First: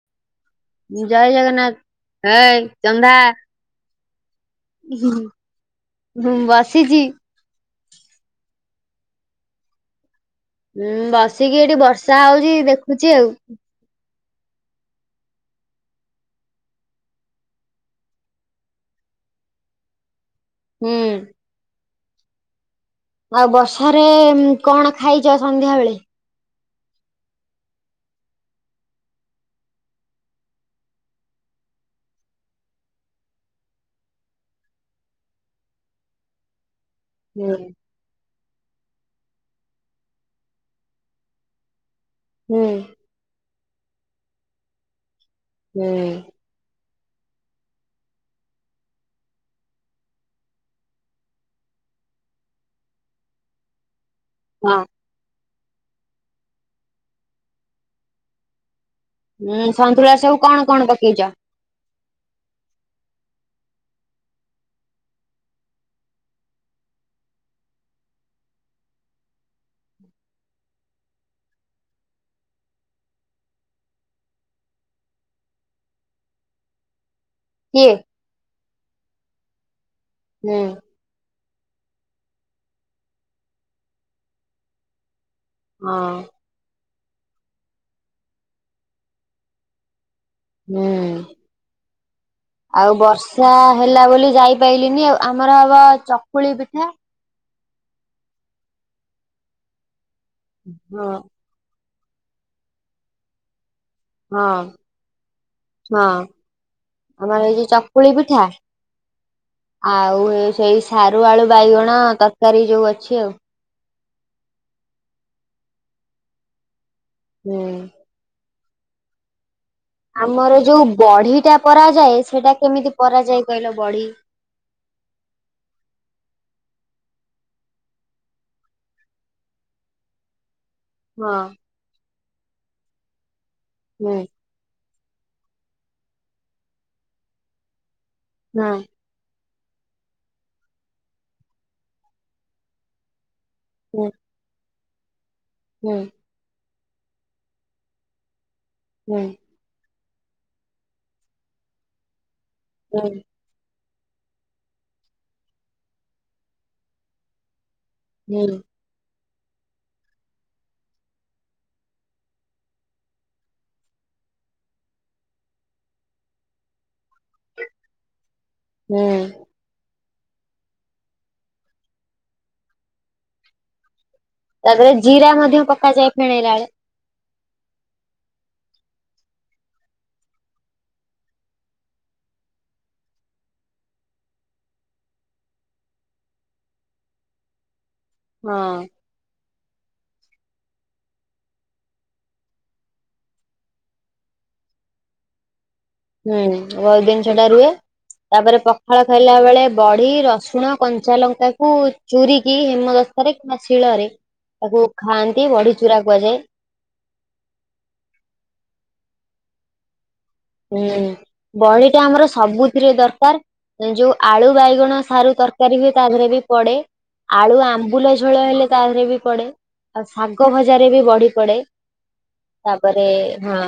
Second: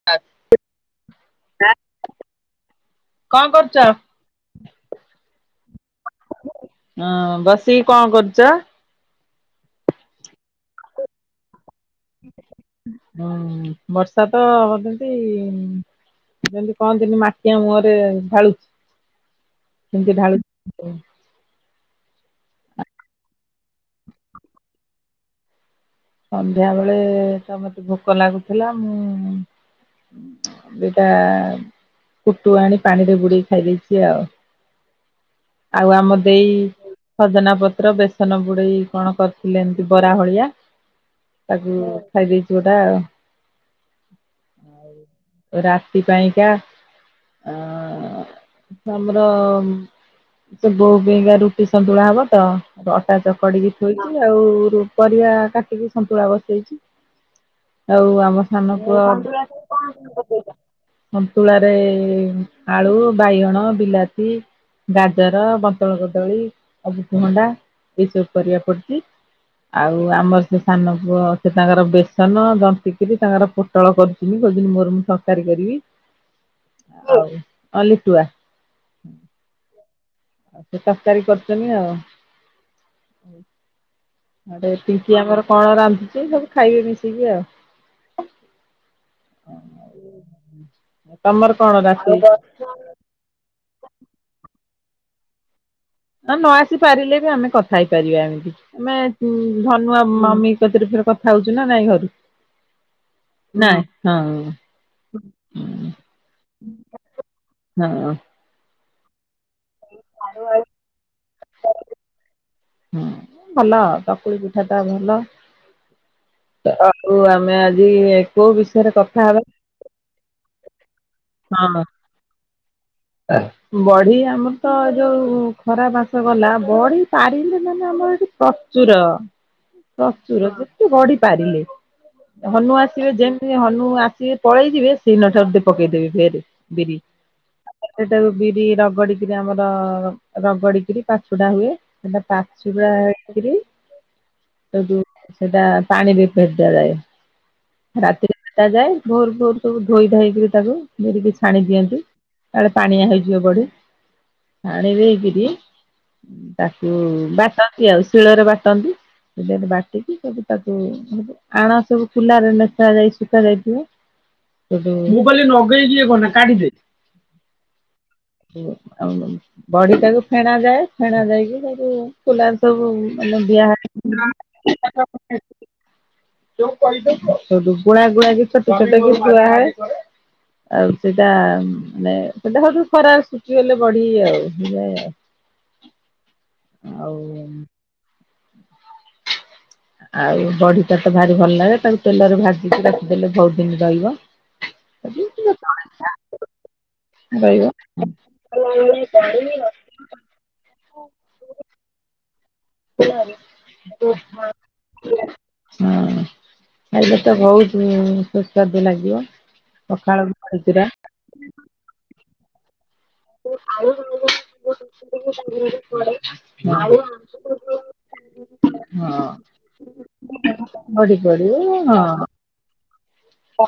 [unintelligible] ଜୟ ଜଗନ୍ନାଥ ହଇ ଚନ୍ଦା। କଣ କରୁଚ? ହୁଁ। ହୁଁ ବାସି ହଁ ବସିକି କଣ କରୁଚ? ହୁଁ ବସିକି ଏଠି ବର୍ଷା ହଉଚି ଦେଖୁଚି ଆଉ। ହୁଁ ବର୍ଷା ତ [unintelligible] ଯେମିତି କହନ୍ତିମି ମାଠିଆ ମୁହଁରେ ଢାଳୁଚି ସେମିତି ଢାଳୁଚି। ହୁଁ। ଆଉ ବର୍ଷାରେ କଣ ଖାଇଚ ସନ୍ଧ୍ୟାବେେଳେ? ସନ୍ଧ୍ୟା ବେଳେ ତ ମତେ ଭୋକ ଲାଗୁଥିଲା ମୁଁ ଦି ଟା କୁଟୁ ଆଣି ପାଣିରେ ବୁଡେଇ ଖାଇ ଦେଇେଇଚି ଆଉ। ଆଉ ଆମ ଦେଇ ହୁଁ ସଜନା ପତ୍ର ବେସନ ବୁଡ଼େଇ କଣ କରିଥିଲେ ଏମିତି ବରାହଳିଆ ତାକୁ ଖାଇ ଦେଇେଇଚି ହୁଁ ଗୋଟା ଆଉ। ହୁଁ ରାତି ପାଇଁକା ଅ ଆମର ସେ ବୋଉ ପେଇଁକା ରୁଟି ସନ୍ତୁଳା ହବ ତ ଅଟା ଚକଡିକି ଥୋଇଚି ହଁ ଆଉ ପରିବା କାଟିକି ସନ୍ତୁଳା ବସେଇଚି। ଆଉ ଆମ ସାନ ପୁଅ ହୁଁ ସନ୍ତୁଳା ସବୁ କଣ କଣ ପକେଇଚ? ସନ୍ତୁଳାରେ ଆଳୁ ବାଇଗଣ ବିଲାତି ଗାଜର ବନ୍ତର କଦଳୀ ଆବୁକଭଣ୍ଡା ଏସବୁ ପରିବା ପଡିଚି। ଆଉ ଆମର ସେ ସାନ ପୁଅ ସେ ତାଙ୍କର ବେସନ ଯନ୍ତିକିରି ତାଙ୍କର ପୋଟଳ କରୁଚିନି କହୁଚନ୍ତି ମୋର ମୁଁ ତରକାରୀ କରିବି। ଆଉ ହଁ କିଏ? ଲିଟୁଆ ହୁଁ ଆ ସେ ତରକାରୀ କରୁଚନ୍ତି ଆଉ। ଆଡେ ପିଙ୍କି ଆମର କଣ ହଁ ରାନ୍ଧିଚି ସବୁ ଖାଇବେ ମିଶିକି ଆଉ। ହୁଁ। ତମର କଣ ରାତି ଆଉ ବର୍ଷା ହେଲା ବୋଲି ଯାଇପାରଲିିନି ଆଉ। ଆମର ବା ନ ଆସି ପାରିଲେ ବି ଆମେ କଥା ହେଇପାରିବା ଏମିତି ଆମେ ଧନୁଆ ମମି ସାଥିରେ ଫରେ ହଁ କଥା ହଉଚୁ ନା ନାଇଁ ଘରୁ। ନାଇଁ ହଁ ହଁ। ହଁ। ଆମର ଏଇ ଯଉ ହଁ। ଚକୁଳି ପିଠା ଆଉ ଏ ସେଇ ସାରୁ ଆଳୁ ବାଇଗଣ ତରକାରୀ ଯୋଉ ହଁ ଅଛି ଆଉ। ଭଲ ତକୁଳି ପିଠା ଟା ଭଲ ଆଉ ଆମେ ହୁଁ। ଆଜି କୋଉ ବିଷୟରେ କଥା ହବା। ଆମର ଯୋଉ ବଢିଟା ହଁ। ପରା ଜାଏ ସେଟା କେମିତି ପରାଯାଏ କହିଲ ବଢି ଆମର ତ ଯୋଉ ଖରା ମାସ ଗଲା ବଢି ପାରିଲେ ମାନେ ଆମର ଏଠି ପ୍ରଚୁର। ପ୍ରଚୁର ସେତେ ବଢି ହଁ। ପାରିଲେ ହନୁ ଆସିବେ ଯେମିତି ହନୁ ହୁଁ ଆସିବେ ପଳେଇ ଯିବେ ସିିନ ଠାରୁ ପକେଇଦେବେ ଫେରେ ବିରି ସେଟାକୁ ବିରି ହଁ ରଗଡି ଆମର ରଗଡିକରି ପାଛୁଡା ହୁଏ ସେଟା ପାଛୁଡା ହେକରି ହୁଁ। ସେଟୁ ସେଟା ହୁଁ ପାଣି ବି ଫେରି ଦିଆଯାଏ ରାତିରେ ଭେଦା ଯାଏ ହୁଁ ଭୋରୁ ଭୋରୁ ସବୁ ଧୋଇ ଧାଇକରିକି ତାକୁ ଧରିକି ଛାଣି ଦିଅନ୍ତି। କାଳେ ପାଣିଆ ହୁଁ ହେଇଯିବ ବଢି। ପାଣି ଦେଇକିରି ତାକୁ ବାଟନ୍ତି ଆଉ ହୁଁ ଶିଳରେ ବାଟନ୍ତି। ବାଟିକି ସବୁ ତାକୁ ଆଣ ସବୁ କୁଲାରେ ମେସ ଯାଇ ଶୁଖା ଯାଇଥିବ। ସେଟୁ ହୁଁ। ବଢିଟାକୁ ଫେଣା ଯାଏ ଫେଣା ଯାଇକି ତାବୁ କୁଲାରେ ସବୁ ମାନେ ଦିଆ ତାପରେ ଜିରା ମଧ୍ୟ ପକାଯାଏ ଫେଣେଇଲା ବେଳେ। ଗୁଳା ଗୁଳା କି ଛୋଟ ଛୋଟ କି ଥୁଆହୁଏ। ଆଉ ସେଇଟା ମାନେ ସେଟା ସବୁ ଖରାରେ ସୁକିଗଲେ ବଢି ଆଉ। ଆଉ। ହଁ। ଆଉ ବଢିଟା ତ ଭାରି ଭଲ ଲାଗେ ତାକୁ ତେଲରେ ଭାଜିକି ତାକୁଦେଲେ ବହୁତ ଦିନି ରହିବ। ଆ ହୁଁ ବ ଦିନ ସେଟା ରୁହେ ତାପରେ ପଖାଳ ଖାଇଲା ବେଳେ ବଢି ବଢି ରସୁଣ କଞ୍ଚା ଲଙ୍କା କୁ ଚୁରୀ କି ହେମଦସ୍ତାରେ କିମ୍ବା ଶିଳରେ ତାକୁ ଖାଆନ୍ତି ବଢି ଚୁରା ହଁ କୁହାଯାଏ। ଖାଇଲେ ତ ବୋହୁତ ସୁସ୍ବାଦୁ ଲାଗିବ ପଖାଳ ବଡ଼ି ଚୁରା। ହୁଁ ବଢିଟା ଆମର ସବୁଥିରେ ଦରକା ହଁ ଦରକାର୍ ଯୋଉ ଆଳୁ ବାଇଗଣ ସାରୁ ତରକାରୀ ହୁଏ ତା ଦେହରେ ବି ପଡେ। ଆଳୁ ଆମ୍ବୁଲ ଝୋଳ ହେଲେ ତାରେ ବି ପଡେ ଆଉ ଶାଗ ଭଜାରେ ବି ବଢି ପଡିବ ପଡେ। ହଁ। ତାପରେ ହଁ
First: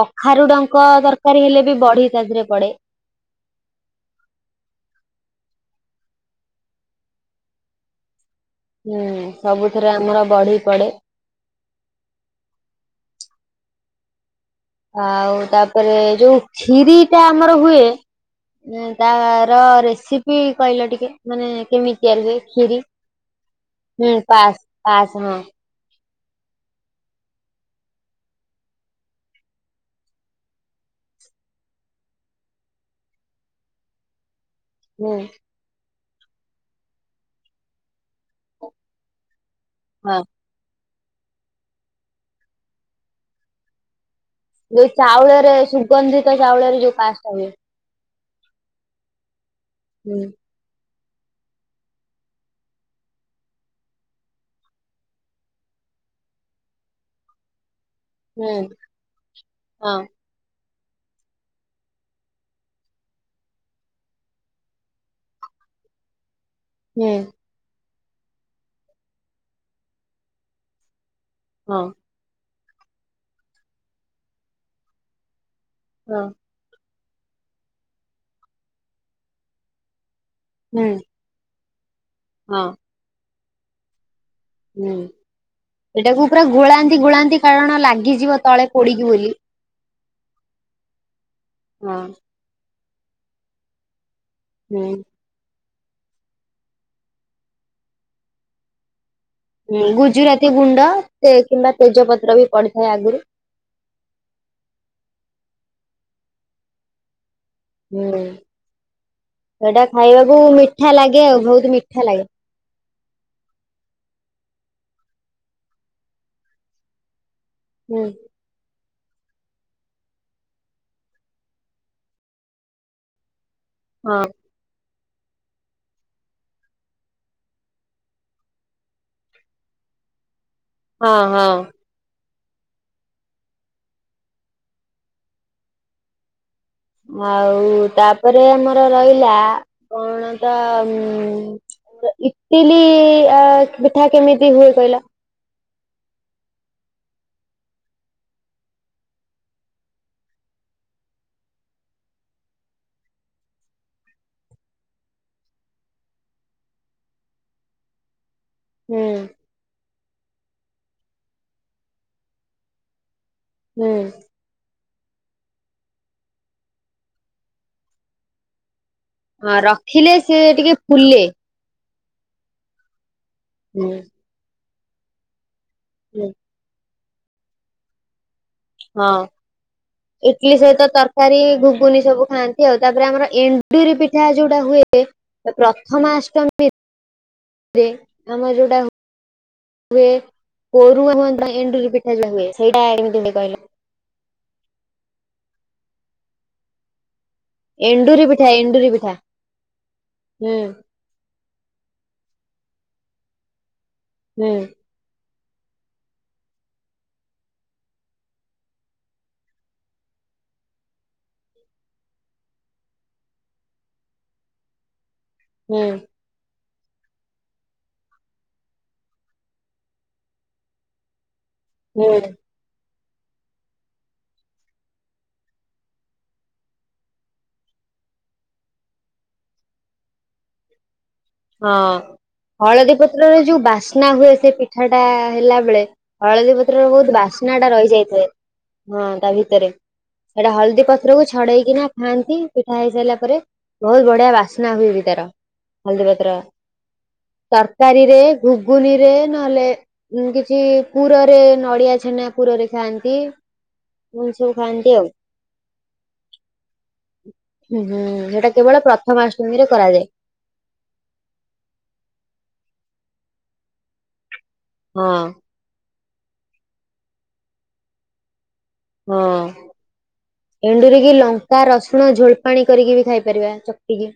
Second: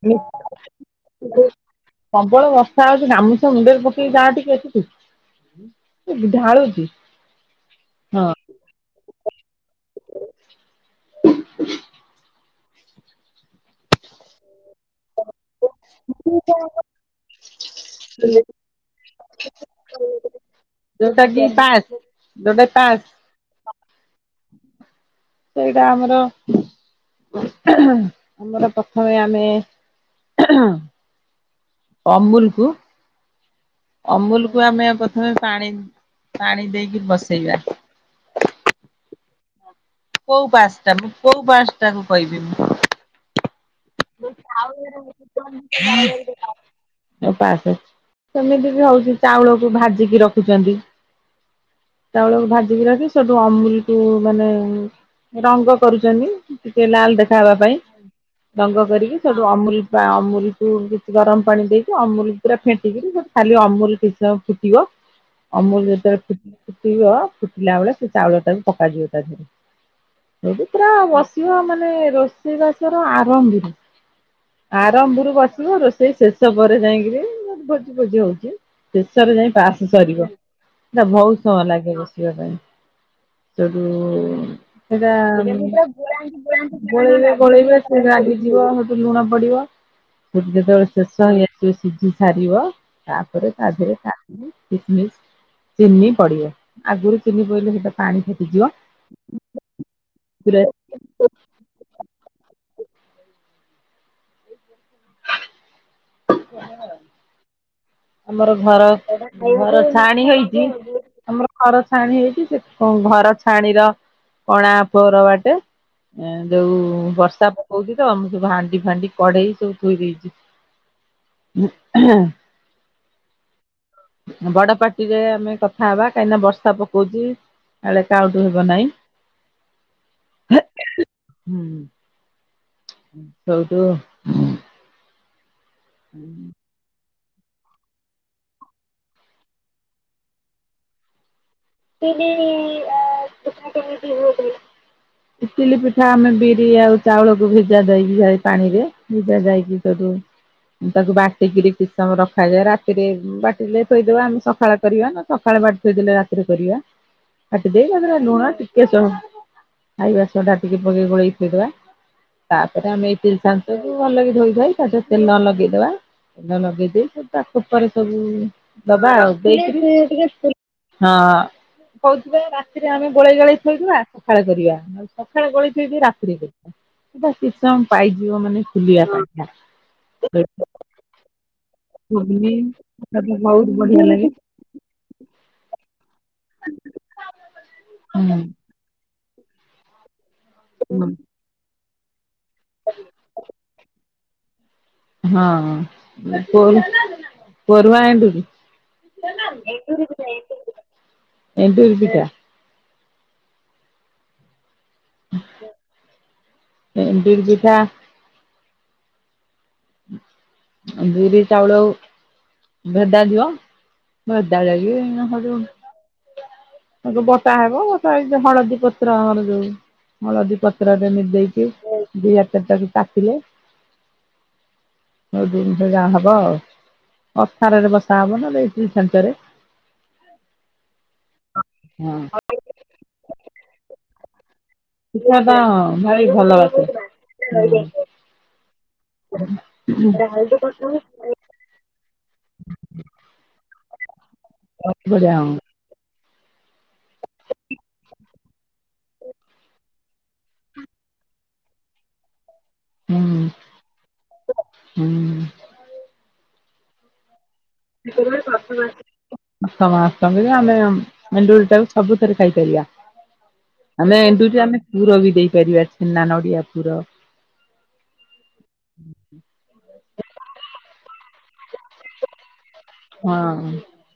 କଖାରୁଡଙ୍କ ତରକାରୀ ହେଲେ ବି ବଢି ପ୍ରବଳ ତାଦରେ ପଡେ। ବର୍ଷା ଗାମୁଛା ମୁଣ୍ଡରେ ପକେଇ ଯାହା ଟିକେ ସେଟିକି ଝାଳୁଚି। ହୁଁ ସବୁଥିରେ ଆମର ବଢି ପଡେ। ଆଉ ତାପରେ ଯୋଉ ଖିରି ଟା ଆମର ହୁଏ। ତାର ରେସିପି କହିଲ ଟିକେ ଯୋଉଟା କି ମାନେ ପାସ୍ କେମିତି ତିଆରି ହୁଏ ଯୋଉଟା ଖିରି। ପାସ୍ ହୁଁ ପାସ୍ ପାସ୍ ହଁ। ସେଇଟା ଆମର ଆମର ପ୍ରଥମେ ଆମେ ଅମୁଲକୁ ଅମୁଲକୁୁ ଆମେ ହୁଁ ପ୍ରଥମେ ପାଣି ପାଣି ଦେଇକି ବସେଇବା। ହଁ। କୋଉ ପାସଟା ମୁଁ କୋଉ ପାସଟା କୁ କହିବି ମୁଁ ଯୋଉ ପାସେ ଚାଉଳରେ ସେମିତି ସୁଗନ୍ଧିତ ଚାଉଳରେ ଯୋଉ ପାସ୍ ଟା ବି ହୁଏ। ହଉଚି ଚାଉଳକୁ ହୁଁ ଭାଜିକି ରଖୁଚନ୍ତି। ଚାଉଳକୁ ଭାଜିକି ରଖି ସେଠୁ ଅମୁଲକୁୁ ମାନେ ରଙ୍ଗ କରୁଚନ୍ତି ଟିକେ ଲାଲ ଦେଖା ହେବା ପାଇଁ। ହୁଁ ରଙ୍ଗ କରିକି ସେଟୁ ଅମୁଲ ପାଁ ହଁ ଅମୁଲ କିଛି ଗରମ ପାଣି ଦେଇକି ଅମୁଲ ପୁରା ଫେଟିକିରି ଖାଲି ଅମୁଲ କିଛିସମୟ ଫୁଟିବ। ଅମୁଲ ଯେତେବେଳେ ଫୁ ଫୁଟିବ ହୁଁ ଫୁଟିଲା ବେଳେ ସେ ଚାଉଳ ଟାକୁ ପକାଯିବ ତା ଦିହରେ। ସେଇଠୁ ପୁରା ବସିବ ହଁ ମାନେ ରୋଷେଇ ବାସ ଆରମ୍ଭରୁ ଆରମ୍ଭରୁ ବସିବ ରୋଷେଇ ହଁ ଶେଷ ପରେ ଯାଇକିରି ଭୋଜି ଭୋଜି ହଉଛି ଶେଷରେ ଯାଇ ପାଆସ ସରିବ ହୁଁ ସେଟା ଭହୁତ ସମୟ ଲାଗେ ବସିବା ପାଇଁ ହଁ ସେଇଠୁ ହୁଁ ସେଟା ଏଇଟାକୁ ପୁରା ଗୋଳାନ୍ତି ଗୋଳେଇବେ ଗୋଳାନ୍ତି ଗୋଳେଇବେ କାରଣ ସେ ଲାଗିଯିବ ତଳେ ସେଟୁ ପୋଡିକି ଲୁଣ ବୋଲି। ପଡି ଯେତେବେଳେ ଶେଷ ହେଇ ଆସିବ ହଁ ସିଝି ସାରିବ ତାପରେ ତା ଦିଅରେ କାଜୁ ହୁଁ କିସ୍ ମିସ୍। ଚିନି ପଡିବନି ଆଗରୁ ଚିନି ପଇଲେ ସେଟା ପାଣି ଫାଟିଯିବ। ଗୁଜୁରାତି ପୁରା ଗୁଣ୍ଡ କିମ୍ବା ତେଜପତ୍ର ବି ପଡିଥାଏ ଆଗୁରୁ। [unintelligible] ହୁଁ ଆମର ଘର ଘର ସେଟା ଛାଆଣି ଖାଇବାକୁ ହେଇଚି ମିଠା ଲାଗେ ଆଉ ଆମର ବହୁତ ଘର ମିଠା ଛାଆଣି ଲାଗେ। ହେଇଛି ସେ ଘର ଛାଆଣିର କଣା ପୋର ବାଟେ ଯୋଉ ବର୍ଷା ହୋଉଚି ହୁଁ ତ ତ ମୁଁ ସବୁ ହାଣ୍ଡି ଫାଣ୍ଡି କଢେଇ ସବୁ ଥୋଇ ଦେଇଚି। ହଁ। ବଡ ପାଟିରେ ଆମେ କଥା ହେବା କାହିଁକିନା ବର୍ଷା ପକଉଛି। କାଳେ ସାଉଣ୍ଡ ହେବ ନାହିଁ। ହଁ ହଁ। ସେଇଠୁ [inaudible] ଆଉ ତାପରେ ଆମର ରହିଲା କଣ ତ ଉଁ ଇଟିଲି ଏଁ ପିଠା କେମିତି ହୁଏ କହିଲ? ଇଟିଲି ପିଠା ଆମେ ବିରି ଆଉ ଚାଉଳକୁ ଭିଜା ଜାଇକି ଯାଏ ପାଣିରେ ଭିଜା ଯାଇକି ତାକୁ ତାକୁ ବାଟିକିରି କିଛି ସମୟ ରଖାଯାଏ ରାତିରେ ବାଟିଲେ ଥୋଇଦବା ଆମେ ସଖାଳେ କରିବା ନା। ସକାଳେ ବାଟି ଥୋଇଦେଲେ ରାତିରେ କରିବା ବାଟି ଦେଇ ତାଥିରେ ଲୁଣ ଟିକେ ସୋ ହୁଁ ଖାଇବା ସୋଡା ଟିକେ ପକେଇ ଗୋଳେଇ ଥୋଇଦବା ତାପରେ ଆମେ ଇଟିଲି ହୁଁ। ଚ୍ଛାଞ୍ଚକୁୁ ଭଲକି ଧୋଇ ଧୁଆଇ ତାଦେହରେ ତେଲ ଲଗେଇଦବା ତେଲ ଲଗେଇ ଦେଇ ସବୁ ତାକୁ ଖୋପରେ ସବୁ ଦବା ଆଉ ହଁ ରଖିଲେ ସେ ଦେଇକିରୀ ଟିକେ ହଁ ଫୁଲେ। କହୁଚି ପା ରାତିରେ ଆମେ ଗୋଳେଇ ଗାଳେଇ ହୁଁ ଥୋଇଦବା ସଖାଳେ କରିବା। ସଖାଳେ ଗୋଳେଇ ଥିବି ହୁଁ ରାତିରେ କରୀମି ସେ ତାର କିଛି ସମୟ ପାଇଯିବ ମାନେ ଫୁଲିବା ହଁ ପାଇଁକା। ଇଟିଲି ସହିତ ତର କାରି ଘୁଗୁନି ସବୁ ଖାଆନ୍ତି ଆଉ ତାପରେ ସେଟା ଆମର ତ ବହୁତ ଏଣ୍ଡୁରି ବଢିଆ ପିଠା ଲାଗେ ଯୋଉଟା ହୁଏ। ପ୍ରଥମାଅଷ୍ଟମୀରେ ଆମର ଯୋଉ ହୁଏ ହୁଁ। କୋରୁଅ ହୁଅନ୍ତା ଏଣ୍ଡୁରି ପିଠା ଯୋଉ ହୁଏ ସେଇଟା କେମିତି ହୁଏ କହିଲ? ହଁ ହଁ କୋରୁ ପରୁହା ଏଣ୍ଡୁରି ହୁଁ ଏଣ୍ଡୁରି ପିଠା। ହୁଁ। ଏଣ୍ଡୁରି ପିଠା। ବିରି ଚାଉଳ ଭେଦାଜିବ ଭେଦା ଯାଇକି ଏଇନେ ସରିବ ହୁଁ ତାକୁ ବଟା ହେବ ବଟା ହେଇକି ହଳଦୀ ପତ୍ର ଆମର ଯୋଉ। ହଳଦୀ ପତ୍ରରେ ନିଦେଇକି ହୁଁ ଦି ହାତରେ ତାକୁ କାଟିଲେ। ଜିନିଷ ଯାହା ହବ ଆଉ ଅଥାରରେ ବସା ହବ ନହେଲେ ଇଟିଲି ଚ୍ଛାଞ୍ଚରେ। ହଁ ହଳଦୀ ପତ୍ରରେ ଯୋଉ ବାସ୍ନା ହୁଏ ସେ ପି ପିଠା ଟା ପିଠାଟା ହେଲା ବେଳେ ଭାରି ଭଲ ହଳଦୀ ବାସେ। ପତ୍ରର ହୁଁ ବହୁତ ବାସ୍ନା ଟା ରହିଯାଇଥାଏ। ହଁ ତା ଭିତରେ ସେଟା ହଳଦୀ ପତ୍ରକୁ ଛଡେଇକିନା ଖାଆନ୍ତି ପିଠା ହେଇସାରିଲା ପରେ ବହୁତ ବଢିଆ ବାସ୍ନା ହୁଏ ବି ତାର ବଢିଆ ହୁଁ ହଲଦୀ ପତ୍ରର। ତରକାରୀରେ ଘୁଗୁନି ରେ ନହେଲେ କିଛି ପୁରରେ ନଡିଆ ଛେନା ପୁରରେ ଖାଆନ୍ତି ଏମିତି ସବୁ ଖାଆନ୍ତି ହୁଁ। ଆଉ। ହୁଁ ହୁଁ ସେଇଟା କେବଳ ପ୍ରଥମାଷ୍ଟମୀରେ କରାଯାଏ। ତମେ ବା ଆମେ ଏଣ୍ଡୁରି ଟାକୁ ସବୁଥରେ ଖାଇପାରିବା ଆମେ ଏଣ୍ଡୁରି ଆମେ ପୁର ହଁ ବି ଦେଇ ପାରିବା ଛେନା ନଡିଆ ପୁର। ହଁ ଏଣ୍ଡୁରି କି ଲଙ୍କା ରସୁଣ ଝୋଳ ପାଣି କରିକି ବି ଖାଇପାରିବା ହଁ। ଚକୁଟିକୀ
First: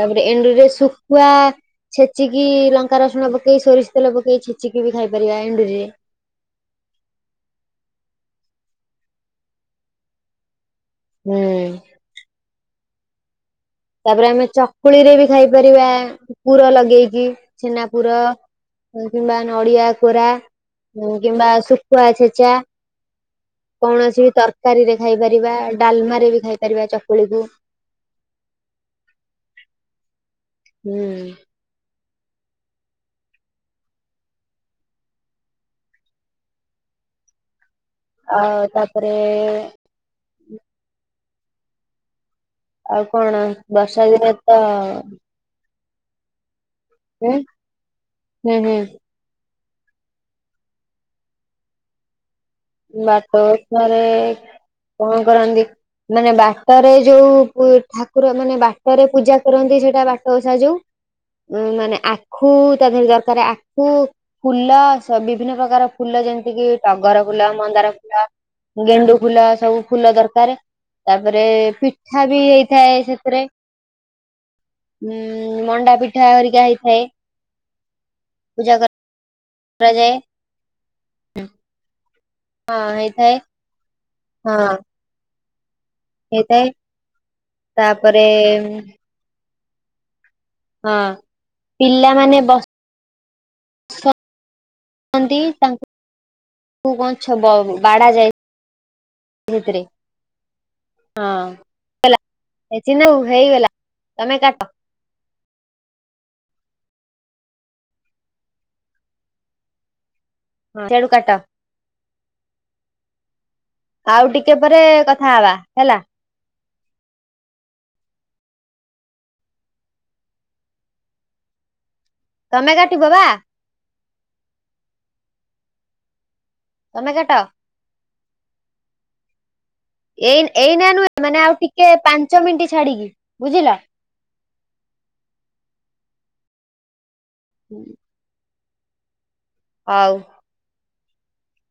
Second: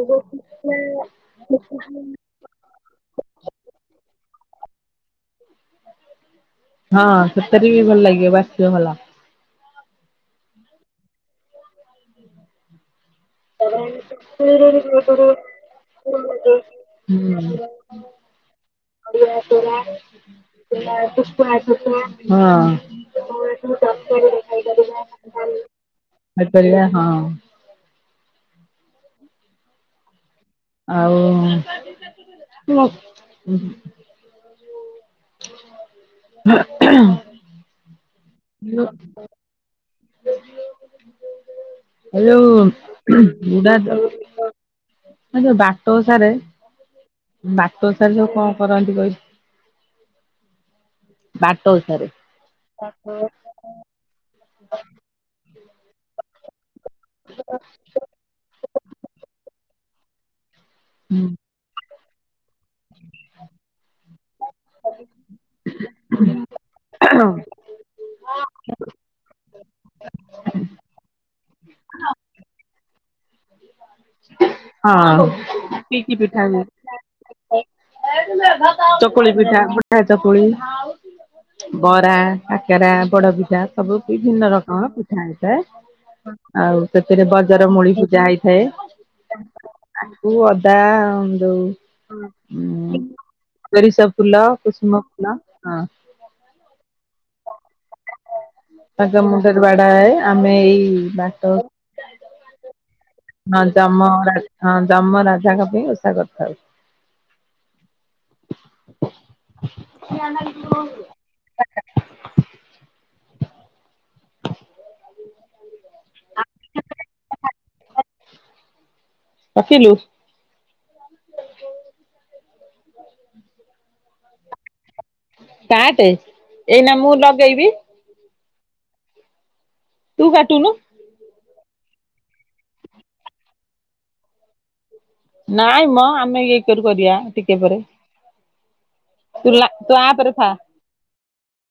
ତାପରେ ଏଣ୍ଡୁରି ରେ ଶୁଖୁଆ ଛେଚି ଚିକି ଲଙ୍କା ରସୁଣ ପକେଇ ସୋରିଷ ତେଲ ପକେଇ ଛେଚିକି ବି ଖାଇପାରିବା ଏଣ୍ଡୁରିରେ। ହଁ ସେଥିରେ ବି ଭଲ ଲାଗିବ ବାସିବେ ଭଲ। ହୁଁ। ତାପରେ ଆମେ ହୁଁ। ଚକୁଳି ରେ ବି ଖାଇପାରିବା ପୁର ଲଗେଇକି ଛେନା ପୁର ହଉ କିମ୍ବା ନଡ଼ିଆ କୋରା। ହୁଁ କିମ୍ବା ଶୁଖୁଆ ଛେଚା କୌଣସି ବି ତର ରକାରୀରେ ଖାଇପାରିବା ହଁ। ଡାଲମାରେ ବି ଖାଇପାରିବା ଚକୁଳିକୁ। ଆଉୁ [inaudible] ଆଉ ତାପରେ ହ୍ଯାଲୋ। ଆଉ କଣ ବର୍ଷା ଦିନେ ତ ଆ ଯୋଉ ବାଟଓସାରେ ହୁଁ ବାଟଓସାରେ ସବୁକଣ ହୁଁ ହୁଁ କରନ୍ତି କହିଲୁ। ବାଟଓସାରେ। ବାଟଓସାରେ କଣ କରନ୍ତି ମାନେ ବାଟରେ ଯୋଉ ଉ ଠାକୁର ମାନେ ବାଟରେ ପୂଜା କରନ୍ତି ସେଇଟା ବାଟ ଓସା ଯୋଉ। ହୁଁ। ଉ ମାନେ ଆଖୁ ତା ଦେହରେ ଦରକାର ଆଖୁ ଫୁଲ ଲ ସ ବିଭିନ୍ନ ପ୍ରକାର ଫୁଲ ଯେମିତି କି ଟଗର ଫୁଲ ମନ୍ଦାର ଫୁଲ ଗେଣ୍ଡୁ ଫୁଲ ସବୁ ଫୁଲ ଦରକାର। ତାପରେ ପିଠା ବି ହେଇଥାଏ ସେଥିରେ। ନା ହଁ ମଣ୍ଡା କି କି ପିଠା ହୁଏ? ହରିକା ହେଇଥାଏ। ପୂଜା କର ପୋଳି ପିଠା ଅଟା ଚକୁଳି। ହଁ ବରା କାକରା ପୋଡ ହେଇଥାଏ ପିଠା ସବୁ ବିଭିନ୍ନ ହଁ ରକମର ପିଠା ହେଇଥାଏ। ହେଇଥାଏ ଆଉ ସେଥିରେ ବଜରମୂଳି ପୂଜା ତାପରେ ହେଇଥାଏ। ଉଁ, ଆଖୁ ଅଦା ହଁ ଯୋଉ ପିଲାମାନେ ଉଁ ସସୋରିସ ଫୁଲ କୁସୁମ ଫୁଲ ହଁ। ପାଁ ଛବ ବାଡ଼ା ଯାଏ। ପାଞ୍ଚ ମୁଣ୍ଡରେ ସେଥିରେ ବାଡା ହଏ ଆମେ ଏଇ ବାଟ ହଁ ଚିନୁ ହେଇଗଲା ନହେ ଜମ ତମେ କାଟ ଜମରାଜାଙ୍କପାଇଁ ଓଷା କରିଥାଉ। [unintelligible] ସିଆଡୁ କାଟ। [inaudible] ଆଉ ଟିକେ ପରେ କଥା ହବା ହେଲା। [unintelligible] କାଟିଲୁ। ସେଇଯୋଉ ତମେ କାଟିବ ବା। କାଟେ ଏଇନା ତମେ ମୁଁ କାଟ ଲଗେଇବି। ତୁ ଏଇନ କାଟୁନୁ। ଏଇନା ନୁହେଁ ମାନେ ଆଉ ଟିକେ ପାଞ୍ଚ ମିନିଟ ଛାଡିକି ବୁଝିଲ। ନାଇଁ ମ ଆମେ ଇଏ କରୁ କରିବା ଟିକେ ପରେ। ତୁ ଲା ତୁ ହଉ। ଆପରେ ଥା।